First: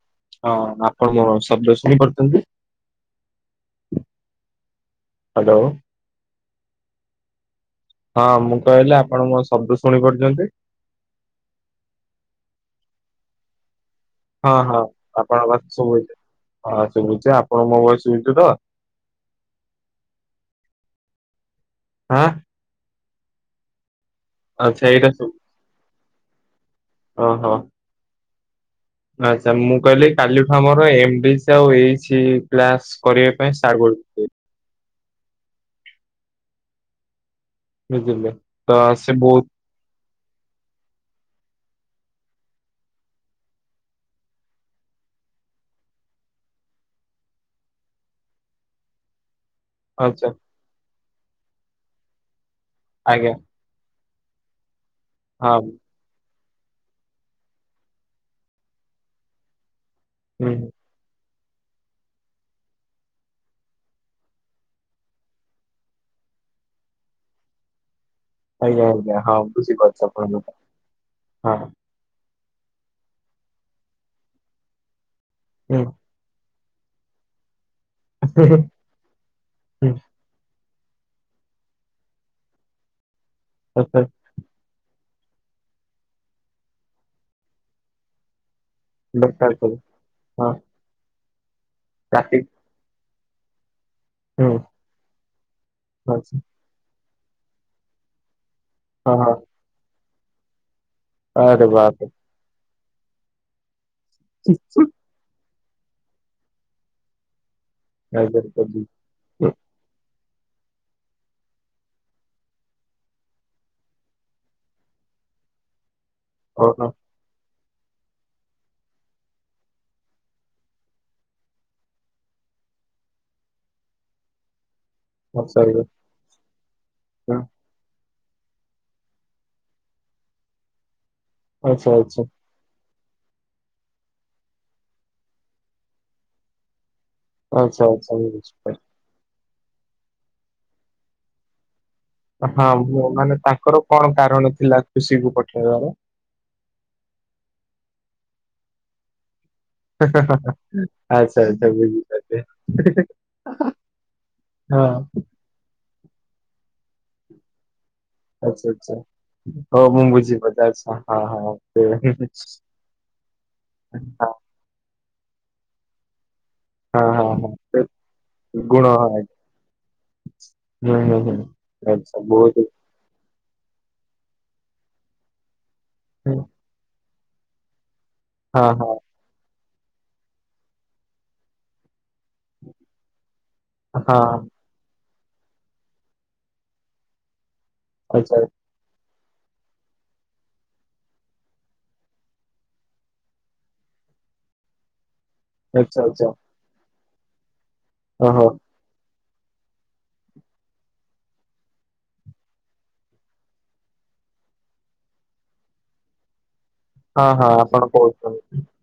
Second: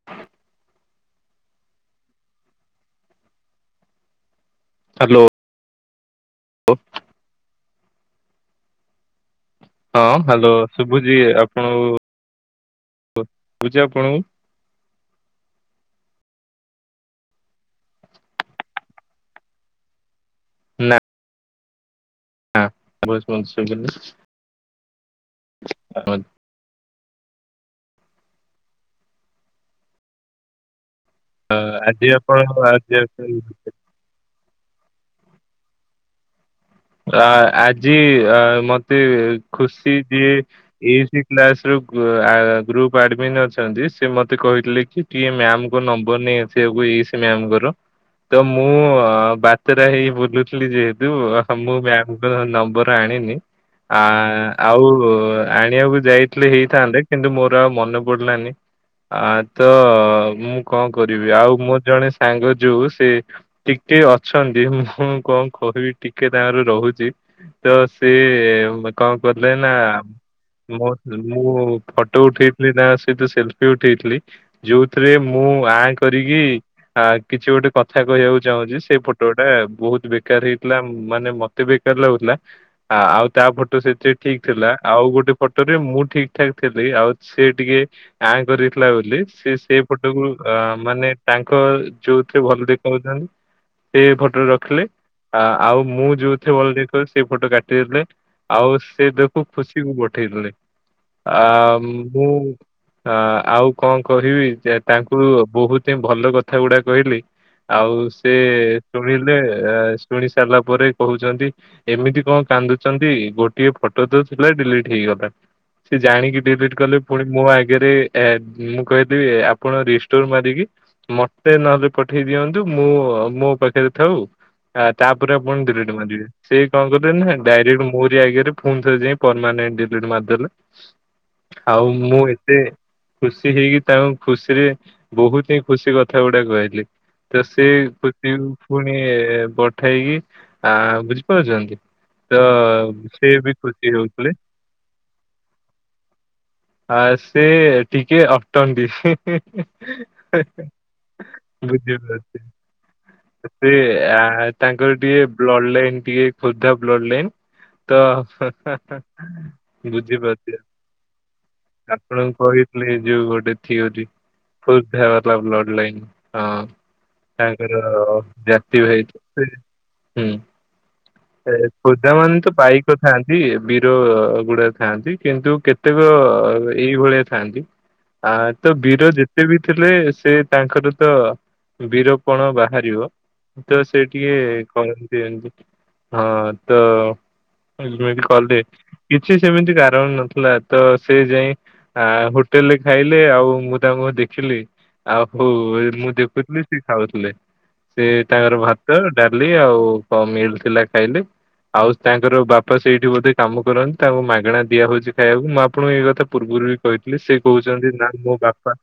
[unintelligible] ହଁ ଆପଣ ମୋର ଶବ୍ଦ ଶୁଣିପାରୁଛନ୍ତି? ହାଲୋ। ହାଲୋ। [unintelligible] ହଁ ମୁଁ କହିଲି ଆପଣ ମୋ ସ ହଁ ହ୍ୟାଲୋ ଶୁଭୁଚି ଆପଣଙ୍କୁ ଶୁବୁଚି ଆପଣଙ୍କୁ? ହଁ ହଁ ଆପଣଙ୍କ କଥା ଶୁବୁଚି। ହଁ ଶୁବୁଚି। ଆପଣଙ୍କୁ ମୋ ଭଏସ୍ ଶୁବୁଚି ତ? ନା। [unintelligible] [unintelligible] ଆଚ୍ଛା ଏଇଟା [unintelligible] [unintelligible] ଅ ହଁ। ନାଇଁ ସାର୍ ମୁଁ କହିଲି କାଲିଠୁ ଆମର ଏମ୍ ବି ଆ, ସେ ଆଉ ଆଜି ହେଇଛି ଆପଣ କ୍ଲାସ ଆଜି କରିବା ଆପଣ- ପାଇଁ। [unintelligible] ଆ ଆଜି ବୁଝିଲେ ତ ମତେ ସେ ବହୁତ ଖୁସି ଦିଏ [unintelligible] କ୍ଲାସ୍ ରୁ ଗ୍ରୁପ ଆଡମିନ ଅଛନ୍ତି ସେ ମତେ କହିଥିଲେ କି କିଏ ମ୍ୟାମ୍ ଙ୍କ ନମ୍ବର ନେଇ ଆସିବାକୁ ଇ ଏସେ ମ୍ୟାମ୍ ଙ୍କର। ତ ମୁଁ ବା ତେରା ହେଇ ଆଚ୍ଛା ବୁଲୁଥିଲି ଯେହେତୁ ମୁଁ ମ୍ୟାମ୍ ଙ୍କର ନମ୍ବର ଆଜ୍ଞା ଆଣିନି। ଆ ଆଉ ହଁ ଆଣିବାକୁ ଯାଇ ଥିଲେ ହେଇଥାନ୍ତେ, କିନ୍ତୁ ମୋର ଆଉ ମନେ ପଡିଲାନି। ଆ ତ ହୁଁ ମୁଁ କଣ କରିବି। ଆଉ ମୋ ଜଣେ ସାଙ୍ଗ ଯୋଉ ସେ ଟିକେ ଅଛନ୍ତି, ମୁଁ କଣ କହିବି ଟିକେ ତାଙ୍କର ରହୁଚି ତ ସେ ଆଜ୍ଞା ସେ କଣ ଆଜ୍ଞା ହଁ କଲେ ନା ବୁଝିପାରୁଛି ଆପଣଙ୍କ କଥା ମୋ ମୁଁ ହଁ ଫଟୋ ଉଠେଇଥିଲି ତାଙ୍କ ସହିତ ସେଲଫି ଉଠେଇଥିଲି, ଯୋଉଥିରେ ମୁଁ ହୁଁ ଆଁ କ କରିକି ଆ କିଛି ଗୋଟେ କଥା କହିବାକୁ ହୁଁ ଚାହୁଁଚି ସେଇ ଫଟୋଟା ହୁଁ ବହୁତ ବେକାର ହେଇଥିଲା। ମାନେ ମତେ ବେକାର ଲାଗୁଥିଲା। ଆ ଆଉ ତା ଫଟୋ ଆଚ୍ଛା ସେଠି ଠିକ୍ ଥିଲା। ଆଉ ଗୋଟେ ଫଟୋ ରେ ମୁଁ ଠିକ୍ ଠାକ୍ ଥିଲି। ଆଉ ସେ ଟିକେ ଆଁ କରିଥିଲା ବୋଲି ଦରକାର ସେ ସବୁ ସେଇ ଫଟୋକୁ ହଁ ମାନେ ତାଙ୍କ କାଟି ଯୋଉଥିରେ ଭଲ ଦେଖ ସେ ଫଟୋ ହୁଁ ରଖିଲେ। ଆ ଆଉ ମୁଁ ଆଚ୍ଛା ଯୋଉଥିରେ ଭଲ ଦେ ଫେର୍ ସେଇ ଫଟୋ କାଟିଦେଲେ। ଆଉ ସେ ହଁ ହଁ ଦେଖୁ ଖୁସିକୁ ପଠେଇଦେଲେ। ଆ ମୁଁ ଆ ଆଉ କଣ କହିବି ଯେ ତାଙ୍କୁ ବହୁତି ହିଁ ଭଲ କଥା ଗୁଡା କହିଲି। ଆଉ ସେ ଶୁଣିଲେ ଶୁଣି ସାରିଲା ପରେ କହୁଛନ୍ତି ଏମିତି କଣ କାନ୍ଦୁଛନ୍ତି ଗୋଟିଏ ଫଟୋ ତ ଥିଲା ଡିଲିଟ୍ ହେଇଗଲା। ସେ ଜାଣିକି ଡିଲିଟ୍ କଲି ପୁଣି ମୋ ଆଗରେ ଏ ମୁଁ କହିଲି ଆପଣ ରିଷ୍ଟୋର ମାରିକି ମତେ ନହେଲେ ପଠେଇ ଦିଅନ୍ତୁ ମୁଁ ମୋ ପାଖରେ ଥାଉ। ଆ ତାପରେ ଆପଣ ଡିଲେଟ୍ ମାରିବେ। ସେ କଣ କଲେ ନା ହଁ, ଡାଇରେକ୍ଟ ମୋରି ଆଗରେ ଫୁଣି ଥରେ ଯାଇ ପରମାନେଟ୍ ଡିଲିଟ୍ ମାରିଦେଲେ। ଆଉ ଆଚ୍ଛା ମୁଁ ଆଚ୍ଛା ଏ ତେ ଖୁସି ହେଇକି ତାଙ୍କୁ ଖୁସିରେ ବହୁତ ହିଁ ଖୁସି କଥା ଗୁଡା କହିଲି। ତ ସେ ଆଚ୍ଛା ଆଚ୍ଛା ମୁଁ [unintelligible] ବୁଝିପାରିଲି ପୁଣି ଏ ପଠେଇକି ଆ ବୁଝିପାରୁଚନ୍ତି? ହଁ ମାନେ ତାଙ୍କର କଣ କାରଣ ଥିଲା ଖୁସିକୁ ପଠେଇବାର? ଆ ସେ ଟିକେ ଅଟନ୍ତି ହେ ହେ ହେ। ଆଚ୍ଛା ଆଚ୍ଛା ବୁଝିପାରିଲି [unintelligible] ହଁ ତାଙ୍କର ଟିକେ ବ୍ଲଡ଼ ଲାଇନ୍ ଟିକେ ଖୋର୍ଦ୍ଧା ବ୍ଲଡ ଲାଇନ୍ ତ। ଆଚ୍ଛା ଆଚ୍ଛା ହଉ ମୁଁ ବୁଝିପାରୁଛି ବୁଝିପାରିଲି ଆଚ୍ଛା ହଁ ହଁ ସେ- ଆପଣଙ୍କୁ କହି। ଲେ ଯଉ ଗୋଟେ। ତାଙ୍କର ହଁ ହଁ ହଁ ହଁ ସେ ଜାତି ଗୁଣ ଭାଈ। ହଁ ହୁଁ। ହୁଁ ହୁଁ। ଏ ଖୋଦ୍ଧା ଆଚ୍ଛା ମାନେ ତ ବହୁତ ପାଇକ ଥାଆନ୍ତି ବୀର ଗୁଡା ଥାଆନ୍ତି କିନ୍ତୁ କେତେ। କେତେକ ହଁ ଏଇଭଳିଆ ଥାଆନ୍ତି। ଆ ହଁ ତ ହଁ ବୀର ଯେତେ ବି ଥିଲେ ସେ ତାଙ୍କର ତ। ବୀରପଣ ବାହାରିବ ତ ସେ ଟିକେ କହନ୍ତି ଏମତି। ହଁ ତ ଏଗ୍ରିରେମେଣ୍ଟ ଆଚ୍ଛା କଲେ। କିଛି ସେମିତି କାରଣ ନଥିଲା ତ ସେ ଯାଇ। ଆ ହୋଟେଲରେ ଖାଇଲେ ଆଉ ମୁଁ ତାଙ୍କୁ ଦେଖିଲି। ଆଉ ହଉ ଆଚ୍ଛା ମୁଁ ଆଚ୍ଛା ଦେଖୁଥିଲ ସିଏ ଖାଉଥିଲେ ସେ ଓହୋ ତାଙ୍କର ଭାତ। ଡାଲି ଆଉ କ ମିଲ୍ ଥିଲା ଖାଇଲି। ଆଉ ତାଙ୍କର ବାପା ସେଇଠି ବୋଧେ କାମ କରନ୍ତି ତାଙ୍କୁ ମାଗଣା ଦିଆ ହଉଛି ଖାଇବାକୁ ମୁଁ ଆପଣଙ୍କୁ ଏଇ କଥା ପୂର୍ବରୁ। କହିଥିଲେ ହଁ ସେ ହଁ ଆପଣ କହୁଛନ୍ତି ନା ମୋ ବାପା।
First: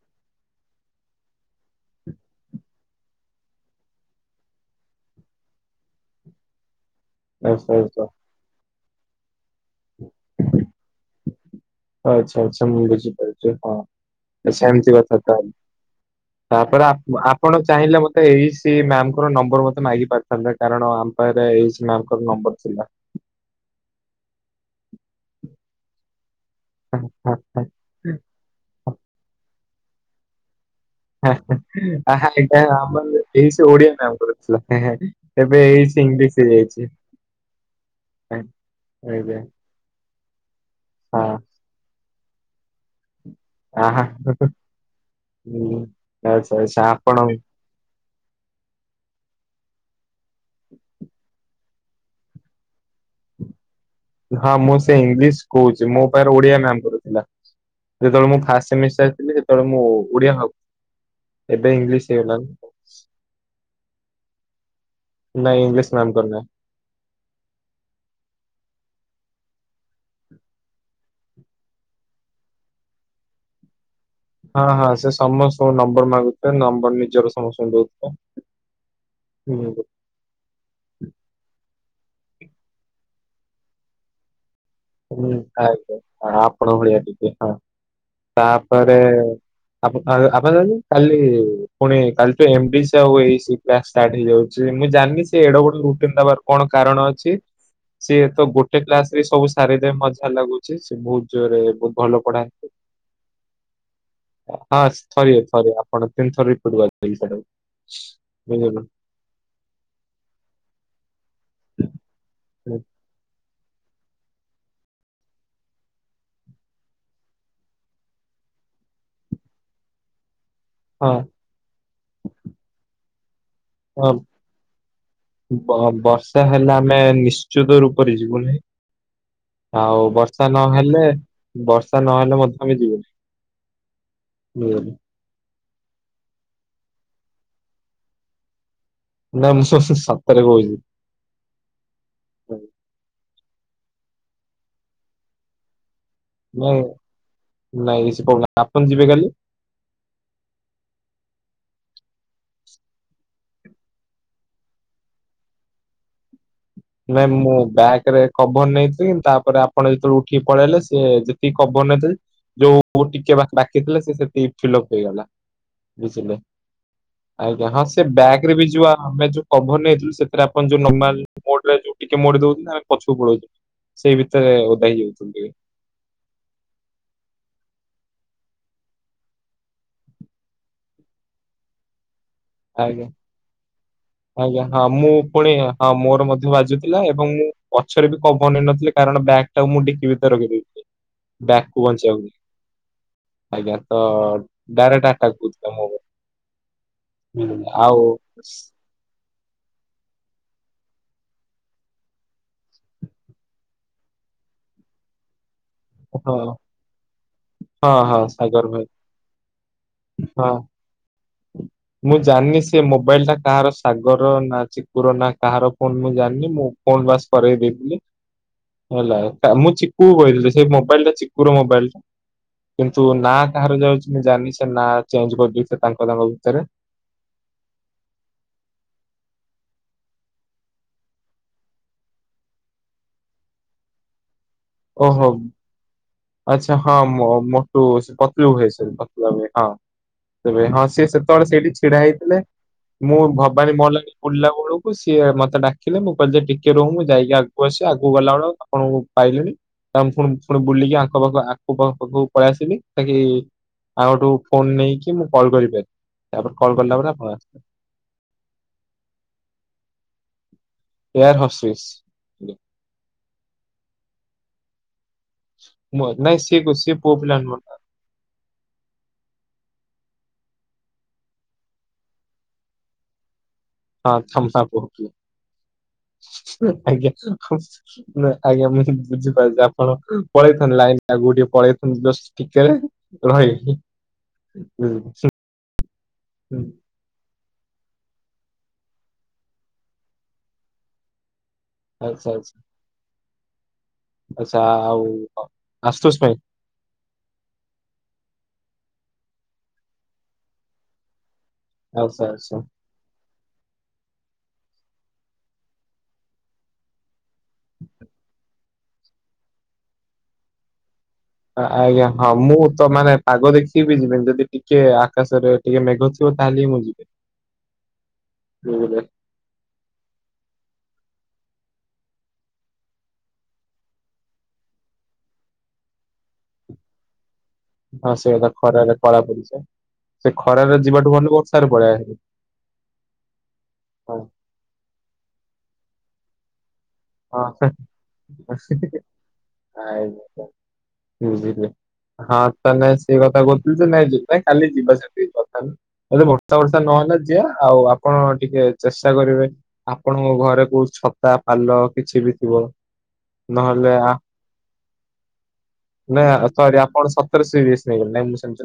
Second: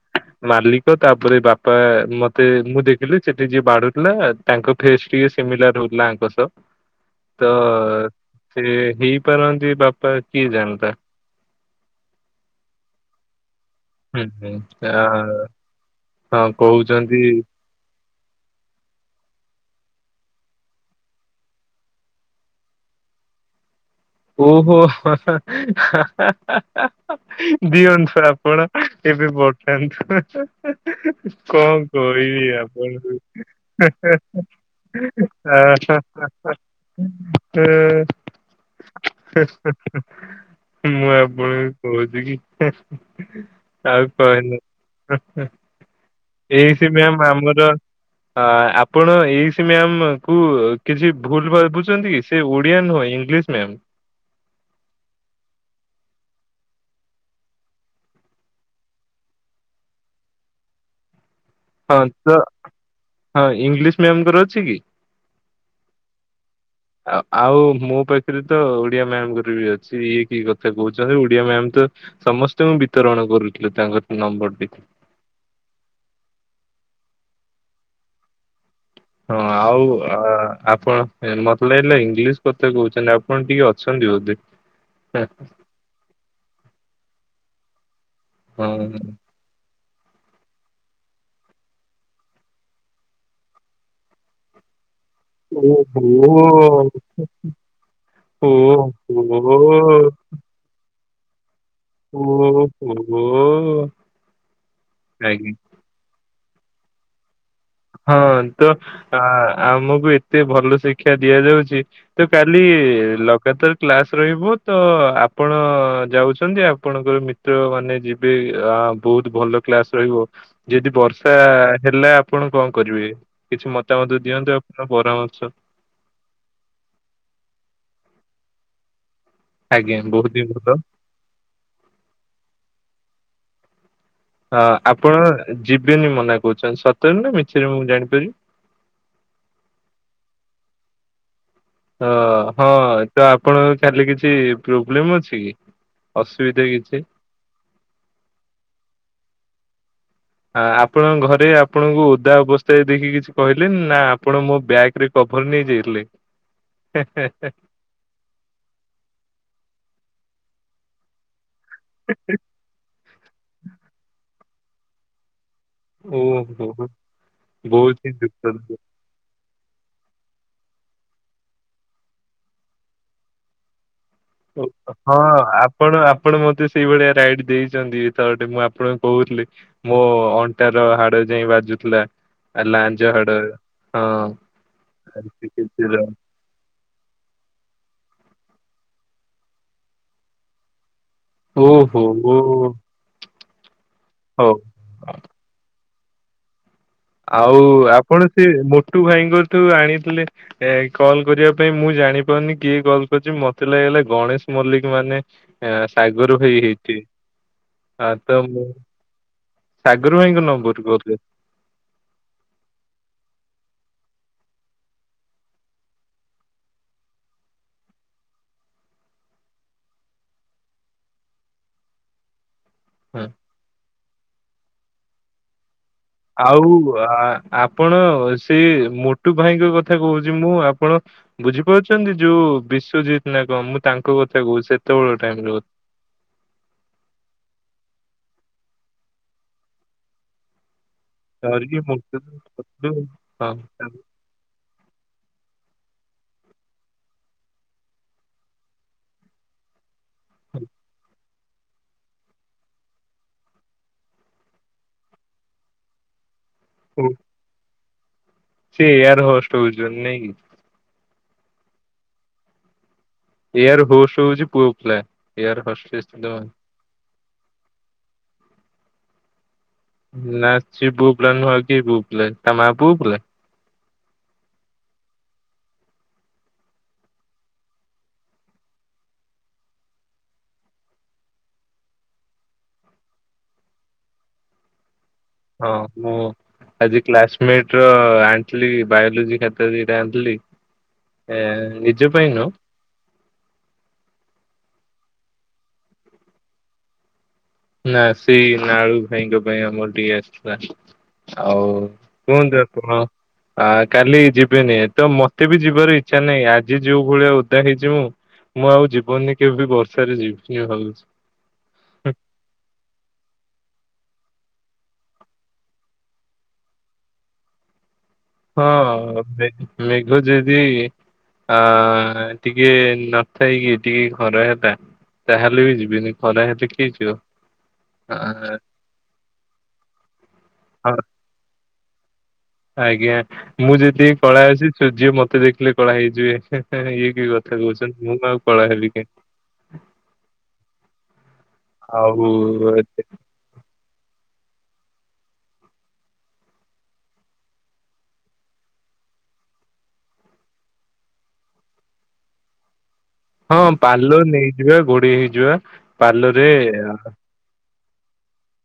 ମାଲିକ ତାପରେ ବାପା ମତେ ମୁଁ ଦେଖିଲି ସେଠି ଯିଏ ବାଢୁଥିଲା। ତାଙ୍କ ଫେସ୍ ଟିକେ ସିମିଲାର ହଉଥିଲା ଆଙ୍କ ସହ। ତ ଆଉ ସବୁ କହ। ସେ ହେଇପାରନ୍ତି ବାପା କିଏ ଜାଣେତା ଆଚ୍ଛା ଆଚ୍ଛା ମୁଣ୍ଡ ପିଛା ହଁ। ହୁଁ ହୁଁ ସେମିତି ଆ କଥା ତ ହଁ ତାପରେ କହୁଛନ୍ତି ଆପଣ। ଚାହିଁଲେ ମୋତେ ଏଇ ସି ମ୍ୟାମ୍ଙ୍କର ନମ୍ବର ମୋତେ ମାଗି ପାରିଥାନ୍ତତା କାରଣ ଆମ ପାରେ ଏଇ ମ୍ୟାମ୍ଙ୍କର ନମ୍ବର ଥିଲା। ଓହୋ ହା ହା ଦିଅନ ସ୍ରପ। ଆଣ ଏବେ ବତାନୁ। କଣ କହିବି ଆଜ୍ଞା ଆପଣଙ୍କୁ। ଆମର ଏଇ ସି ଓଡିଆ ମ୍ୟାମଙ୍କର ଥିଲା। ଏବେ ହା ଏଇ ସି ହା ହା ଇଂଲିଶ ହା ହେଇଯାଇଛି। ଆଜ୍ଞା ମୁଁ ହଁ ଆପଣଙ୍କୁ କହୁଛି କି। ଆହା ଆଉ କହନା। ହୁଁ। ଆଚ୍ଛା ଏଇ ଆଚ୍ଛା ସ ଆପଣ ମ୍ୟାମ ଆମର। ଆ ଆପଣ ଏଇସି ମ୍ୟାାମ କୁ କିଛି ଭୁଲ ଭାବୁଝଛନ୍ତି କି। ସେ ଓଡ଼ିଆ ନୁହେ ଇଂଗିସି ମ୍ୟାମ୍। ହଁ ମୁଁ ସେ ଇଂଲିଶ କହୁଚି ମୋ ପାଖରେ ଓଡିଆ ମ୍ୟାାମର ଥିଲା। ଯେତେବେଳେ ମୁଁ ଫାଷ୍ଟ ସେମିସି ଆସିଥିଲି ସେତେବେଳେ ମୁଁ ଓଡିଆ ହବ ହଁ ତ ହଁ ଇଂଲିଶ ମମଙ୍କର ଅଛି କି ନାଇଁଇଂଲିଶ ମ୍ୟାାମ କର ନାହିଁ। ଁ [unintelligible] ଆ ଆଉ ମୋ ପାଖରେ ତ ଓଡିଆ ମ୍ୟାାମଙ୍କରେ ବି ଅଛି ଇଏ କି କଥା ହେ କହୁଛନ୍ତି ଓଡିଆ ମ୍ୟାାମ ତ। ସମସ୍ତଙ୍କୁ ବିତରଣ କରୁଥିଲେ ତାଙ୍କର। ନମ୍ବରଟି ହଁ ହଁ ସେ ସମସ୍ତଙ୍କୁ ନମ୍ବର ମାଗୁଥିଲେ ନମ୍ବର ନିଜର ସମସ୍ତଙ୍କୁ ଦଉଥିଲେ। ହଁ ହୁଁ ଆଉ। ଅ ଆପଣ ମତେ ଲାଗିଲା ଇଂଲିଶ୍ କଥା କହୁଛନ୍ତି ଆପଣ ଟିକେ ଅଛନ୍ତି ବୋଧେ। ହୁଁ ଆଜ୍ଞା ଆପଣ ଭଳିଆ ଟିକେ ହଁ ତାପରେ ହଁ। ଆପଣ [unintelligible] କାଲି ପୁଣି କାଲି ତୁ ଏମ ବି ସି ଆଉ A E C class start ହେଇଯାଉଚି ମୁଁ ଜାନି ସେ ଏଡ ବଡ଼ ରୁଟିନ ଓହୋ ଦବାର କଣ କାରଣ ଅଛି ସିଏ ତ ଗୋଟେ କ୍ଲାସ ରେ ସବୁ ସାରିଦେବେ ମତେ ଯାହା ଲାଗୁଚି ସେ ବହୁତ ଜୋରରେ ଭଲ ଓହୋ ପଢାନ୍ତି ଓହୋ ହଁ ସ ଥରିଏ ଆଜ୍ଞା। ଥରିଏ କଣ ତିନିଥର [unintelligible] ତ ହଁ ଆମକୁ ଏତେ ଭଲ ଶିକ୍ଷା ଦିଆଯାଉଚି ତ କାଲି ଲ ଏକାତ କ୍ଲାସ ରହିବ ତ ଆପଣ ଯାଉଚନ୍ତି ଆପଣଙ୍କର ମି ତ୍ର ମାନେ ଯିବେ ଆ ବହୁତ ଭଲ କ୍ଲାସ ରହିବ। ଯଦି ହଁ ବର୍ଷା ହେଲା ଆପଣ କଣ କରିବେ? କିଛି ହଁ ମତାମତ ଦିଅନ୍ତୁ ଆପଣ ପରାମର୍ଶ। ବର୍ଷା ହେଲେ ଆମେ ନିଶ୍ଚିତ ରୂପରେ ଯିବୁ ନି। ଆଜ୍ଞା ଆଉ ବହୁତ ହିଁ ବର୍ଷା ଭଲ ନହେଲେ ବର୍ଷା ନହେଲେ ମଧ୍ୟ ଆମେ ଯିବୁ ହଁ ଆପଣ ଯିବେନି ମନା କହୁଚନ୍ତି ସତରେ ନା ମିଛରେ ମୁଁ ଜାଣିପାରିବି? ନା ମୁଁ ସ ସ ସମସ୍ତେ ସାତରେ କହୁଚି। ଅ ହଁ ତ ଆପଣଙ୍କ କାଲି କିଛି ପ୍ରୋବ୍ଲେମ ଅଛି କି? ଅସୁବିଧା ନାଇଁ କିଛି? ନାଇଁ କିଛି ପ୍ରୋବ୍ଲେମ ଅପଣ ଯିବେ କାଲି? ଆ ଆପଣ ଘରେ ଆପଣଙ୍କୁ ଓଦା ଅବସ୍ଥାରେ ଦେଖି କିଛି କହିଲେନି ନା ଆପଣ ମୋ ବ୍ୟାଗ୍ ରେ କଭର ନେଇ ଯାଇଥିଲେ। ନାଇ ମୁଁ ବ୍ୟାଗ ରେ କଭର ନେଇଥିଲି ତାପରେ ଆପଣ ଯେତେବେଳେ ଉଠିକି ପଳେଇଲେ ସେ ସେ [unintelligible] ଯୋଉ ଟିକେ ବା ବାକିଥିଲା ସେ ସେତିକି ଫି ଫିଲ୍ ଅପ ହେଇଗଲା। ବୁଝିଲେ ଓହୋ ଆଉ ଯାହା ବହୁତ ସେ ହିଁ ବ୍ୟାଗ ରେ ବି ଦୁଃଖଦ ଯିବା ଆମେ ଯୋଉ କଭର ନେଇଥିଲୁ ସେଥିରେ ଆପଣ ଯୋଉ ନର୍ମାଲ ମୋଡ ରେ ଯୋଉ ଟିକେ ମୋଡି ଦଉନି ଆମେ ପଛକୁ ପଳେଇଲୁ ସେଇ ଭିତରେ ଓଦା ହଁ ହେଇଯାଉଛନ୍ତି ଟିକେ ଆ ଆପଣ ଆପଣ ମତେ ସେଇଭଳିଆ ରାଇଡ ଦେଇଚନ୍ତି। ତ [unintelligible] ମୁଁ ଆପଣଙ୍କୁ କହୁଥିଲି। ମୋ ଅଣ୍ଟ ର ହାଡ ଯାଏଁ ବାଜୁଥିଲା। ଆ ଆଜ୍ଞା ଲାଞ୍ଜ ହାଡ ଆଜ୍ଞା ହଁ ମୁଁ ପୁଣି ହଁ ମୋର ମଧ୍ୟ ବାଜୁ ଥିଲା ଏବଂ ମୁଁ ପଛରେ ବି କଭର ନେଇନଥିଲି କାରଣ ବ୍ୟାଗ୍ ଟାକୁ ମୁଁ ଡିକି ଭିତରେ ରଖି ଦେଇେଇଥିଲି। ବ୍ୟାଗ ହଁ କୁ ଓହୋ ବଞ୍ଚେଇ ଓ [unintelligible] ଆଜ୍ଞା ତ ହଉ। ଡଇରେକଟ ଆଟାକ ହୋଉଥିଲା ମୋ ଉପରେ। ଆଉ ଆପଣ ସେ ମୋଟୁ ଭାଇଙ୍କଙ୍କଠୁ ଆଣିଥିଲେ ଏ କଲ୍ କରିବା ପାଇଁ ମୁଁ ଜାଣିପାରୁନି କିଏ କଲ୍ କରିୁଚି ମତେ ଲାଗିଲା ଗଣେଶ ମଲ୍ଲିକ ମାନେ ସାଗର ହଁ ଭାଇ ହେଇଥିବେ ହଁ ଆ ହଁ ତ ସାଗର ମୁଁ ଭାଇ ସାଗରୁ ଭାଇ ଙ୍କ ହଁ ନଂବର ରୁ କହୁଥିଲେ? ମୁଁ ଜାଣିନି ସେ ମୋବାଇଲ ଟା କାହାର ସାଗର ନା ଚିକୁର ନା କାହାର ଫୋନ ମୁଁ ଜାଣିନି ମୁଁ ଫୋନ୍ ବାସ କରଇ ଦେଇ ଥିଲି। ହେଲା ମୁଁ ଚିକୁକୁ କହିଥିଲି ସେଇ ମୋବାଇଲ ଟା ଚିକୁ ର ମୋବାଇଲ। କିନ୍ତୁ ହଁ। ନା କାହାର ଯାଉଚି ମୁ ଜାଣିନି ସେ ନା ଚେଞ୍ଜ କରିଦେ [unintelligible] ଆଉ ଆପଣ ସେ ମୋଟୁ ଭାଇଙ୍କ କଥା କହୁଚି ମୁଁ ଆପଣ ବୁଝିପାରୁଚନ୍ତି ଯୋଉ ବିଶ୍ଵଜିତ ନା କଁ ମୁଁ ତାଙ୍କ କଥା କହୁ ସେ ଓହୋ ବ୍ ଆଚ୍ଛା ହଁ ମୋ ମୋଟୁ ସେ ପତଲୁ ଭାଇ ସେ [unintelligible] ହଁ ତେବେ ହଁ ସେ ସେ କଣ ସେଇଠି ଧରିକି ଛିଡା ମୋଟୁ ହେଇଥିଲେ ମୁଁ ଭବାନୀ [unintelligible] ବୁଲିଲା ବେଳକୁ ସିଏ ମତେ ଡାକିଲେ ମୁଁ କିଇଲି ଯେ ଟିକେ ରହୁ ମୁଁ ଯାଇକି ଆଗକୁ ଆସୁଚି ଆଗକୁ ଗଲାବେଳକୁ ଆପଣଙ୍କୁ ଆଉ ଆପଣଙ୍କୁ ପାଇଲିନି ତାେ ପୁଣି ପୁଣି ବୁଲିକି ଆଖ ପାଖ କୁ ପଳେଇ ଆସିଲି ତାକି ଆଙ୍କଠୁ ଫୋନ ନେଇକି ମୁଁ କଲ୍ କରିପାରି। ତାପରେ କଲ୍ କରିଲା ପରେ ହଁ ଆପଣ ଆସିଲେ ସେ ୟାର ହଷ୍ଟ ହଉ ନାଇଁ କି। ଏୟାର ହସିସ୍ ଏଇଆର ହୋସ୍ ହଉଛି ପୁଅ ପିଲା। ଏୟାର ହଷ୍ଟେସ୍ ମ ନାଇ ସେଇ ପୁଅ ପୁଅ ପିଲା ନୁହ। ନା ସ ବୁ ପୁଲା ନୁହଁ, କି ବୁ [unintelligible] ତା ମା [unintelligible] [unintelligible] ନ ଆଜ୍ଞା ମୁଁ ବୁଝିପାରୁ ଆପଣ ପଳେଇନ୍ତ ଲାଇନ ଟଗ ଟିକେ ପଳେଇନ୍ତ କଷ୍ଟ ଟିକେ ରାଇ [inaudible] ହଁ ମୁଁ ଆଜି କ୍ଲାସ। ର ଆଣିଥିଲି ବାୟୋଲୋଜି ଖ ଯଟା ଆଣିଥିଲି। ନିଜ ଆଚ୍ଛା ପାଇଁ ନୁ ଆଚଛା ଆଉ ଆସୁଷ [unintelligible] ନା ସେଇ ନାଳୁ ଭାଇଙ୍କ ପାଇଁ ଆମର ଟିକେ ଆସଥିଲା। ଆଉ ଆଚ୍ଛା ଆଚ୍ଛା କୁହନ୍ତୁ ଆଉ କଣ? ଆ କାଲି ଯିବେିନି ତ ମତେ ବି ଯିବାର ଇଚ୍ଛା ନାହିଁ ଆଜି ଯୋଉ ଭଳିଆ ଓଦା ହେଇଛି ମୁଁ। ମୁଁ ଆଉ ଯିବନି କେବେ ବି ବର୍ଷାରେ ଯିବନ ଭାବଛି। ଆଜ୍ଞା ହଁ ମୁଁ ତ ମାନେ ପାଗ ଦେଖିକି ବିି ଯିବିନ ଯଦି ଟିକେ ଆକାଶରେ ଟିକେ ମେଘ ଥିବ ତାହେଲେ ମୁଁ ଯିବି ବୁଝିଲେ। ହଁ [unintelligible] ମେଘୁ ଯଦି ଅ ଟିକେ ନଥାଇ କିି ଟିକେ ଖରା ହେଲେ ତାହେଲେ ବି ଯିବିନି ଖରା ହେଲେ କିଏ ଯିବ। ହଁ ସେ କଥା ଖରାରେ କଳା ପଡିଚା ସେ ଖରାରେ ହଁ ଯିବାଠୁ ଭଲ ବ ସାର [unintelligible] ଆଜ୍ଞା ମୁଁ ଯେଦକି କଳା ଅଛି ସଝଅ ମତେ ଦେଖିଲେ କଳା ହେଇଯିବେ ଇଏ କି ହଁ କଥା କହୁଛନ୍ତି ମୁଁ ଆଉ କଳା ହେବି [unintelligible] କେମିତି ବୁଝିଲେ ଆଉ ହଁ [unintelligible] ତାକୁ ନାଇଁ ଯିବା କାଲି ଯିବା ସେଠି କଥା ହେଲେ ବର୍ଷା ବର୍ଷା ନହେଲା ଯିିବା ଆଉ ଆପଣ ଟିକେ ଚେଷ୍ଟା କରିବେ। ଆପଣଙ୍କ ଘରେ କୋଉଠି ଛତା ପାଲ କିଛି ବି ଥିବ। ହଁ ନହେଲେ ପାଲ ନେଇଯିବା ଘୋରି ହେଇଯିବା। ନାଇଁ ପାଲରେ ସରି ଆପଣ ସତରେ ସିରିଅସ୍ ନେଇଗଲେ, ନାଇଁ ମୁଁ ସେମ୍ତିି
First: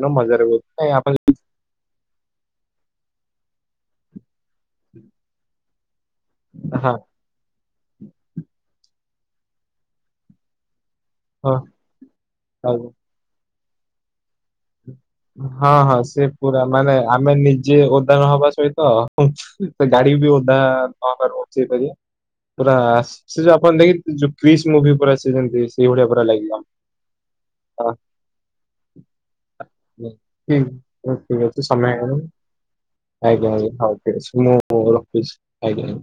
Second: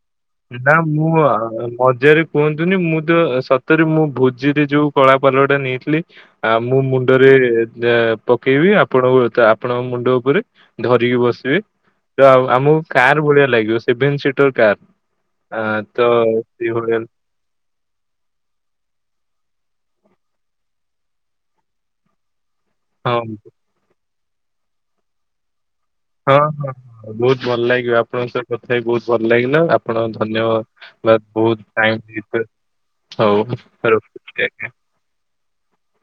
ନା ମୁଁ ଆ ମଜାରେ କୁହନ୍ତୁନି ମୁଁ ତ ସତରେ ମୁଁ ଭୋଜିରେ ଯୋଉ କଳା ପାଲ ଟା ନେଇଥିଲି ଆ ମୁୋ ହଁ ମୁଣ୍ଡରେ ପକେଇବି ଆପଣ ଆପଣଙ୍କ ମୁଣ୍ଡ ଉପରେ ଧରିକି ବସି ହଁ ସିବି ଆମକୁ ଆଉ କାର୍ ଭଳିଆ ଲାଗିବ ସେଭେନ୍ ସିଟର୍ କାର୍। ହଁ ହଁ ସେ ପୁରା ମାନେ ଆମେ ନି ଯିଏ ଓଦା ନହବା ସହିତ ସେ ଗାଡି ବି ଓଦା ନହବାରୁ ବଞ୍ଚେଇ ପାରିବ। ପୁରା ହଁ ସେ ଯୋଉ ଆପଣ ଦେଖୀ ଯୋଉ କ୍ରିଶ୍ ମୁଭି ପୁରା ସିଏ ଯେମିତି ସେଇଭଳିଆ ପୁରା ହଁ ଲାଗିବ। ହଁ ବହୁତ ଭଲ୍ ଲାଗିବ ଆପଣଙ୍କ ସହ କଥା ହେଇ ବହୁତ ଭଲ୍ ଲାଗିଲା। ଆପଣ ଠିକ୍ ଧନ୍ୟବାଦ୍ ଠିକ୍ ଅଛି ବହୁତ୍ ସମୟ ଟାଇମ୍ ହେଇଗଲାଣି ଦେଇଥିବାରୁ। ହଉ ଆଜ୍ଞା ଆଜ୍ଞା ହଉ ଠିକ୍ ରଖୁଛି ଅଛି ଆଜ୍ଞା। ମୁଁ ରଖୁଚି ଅଜ୍ଞା।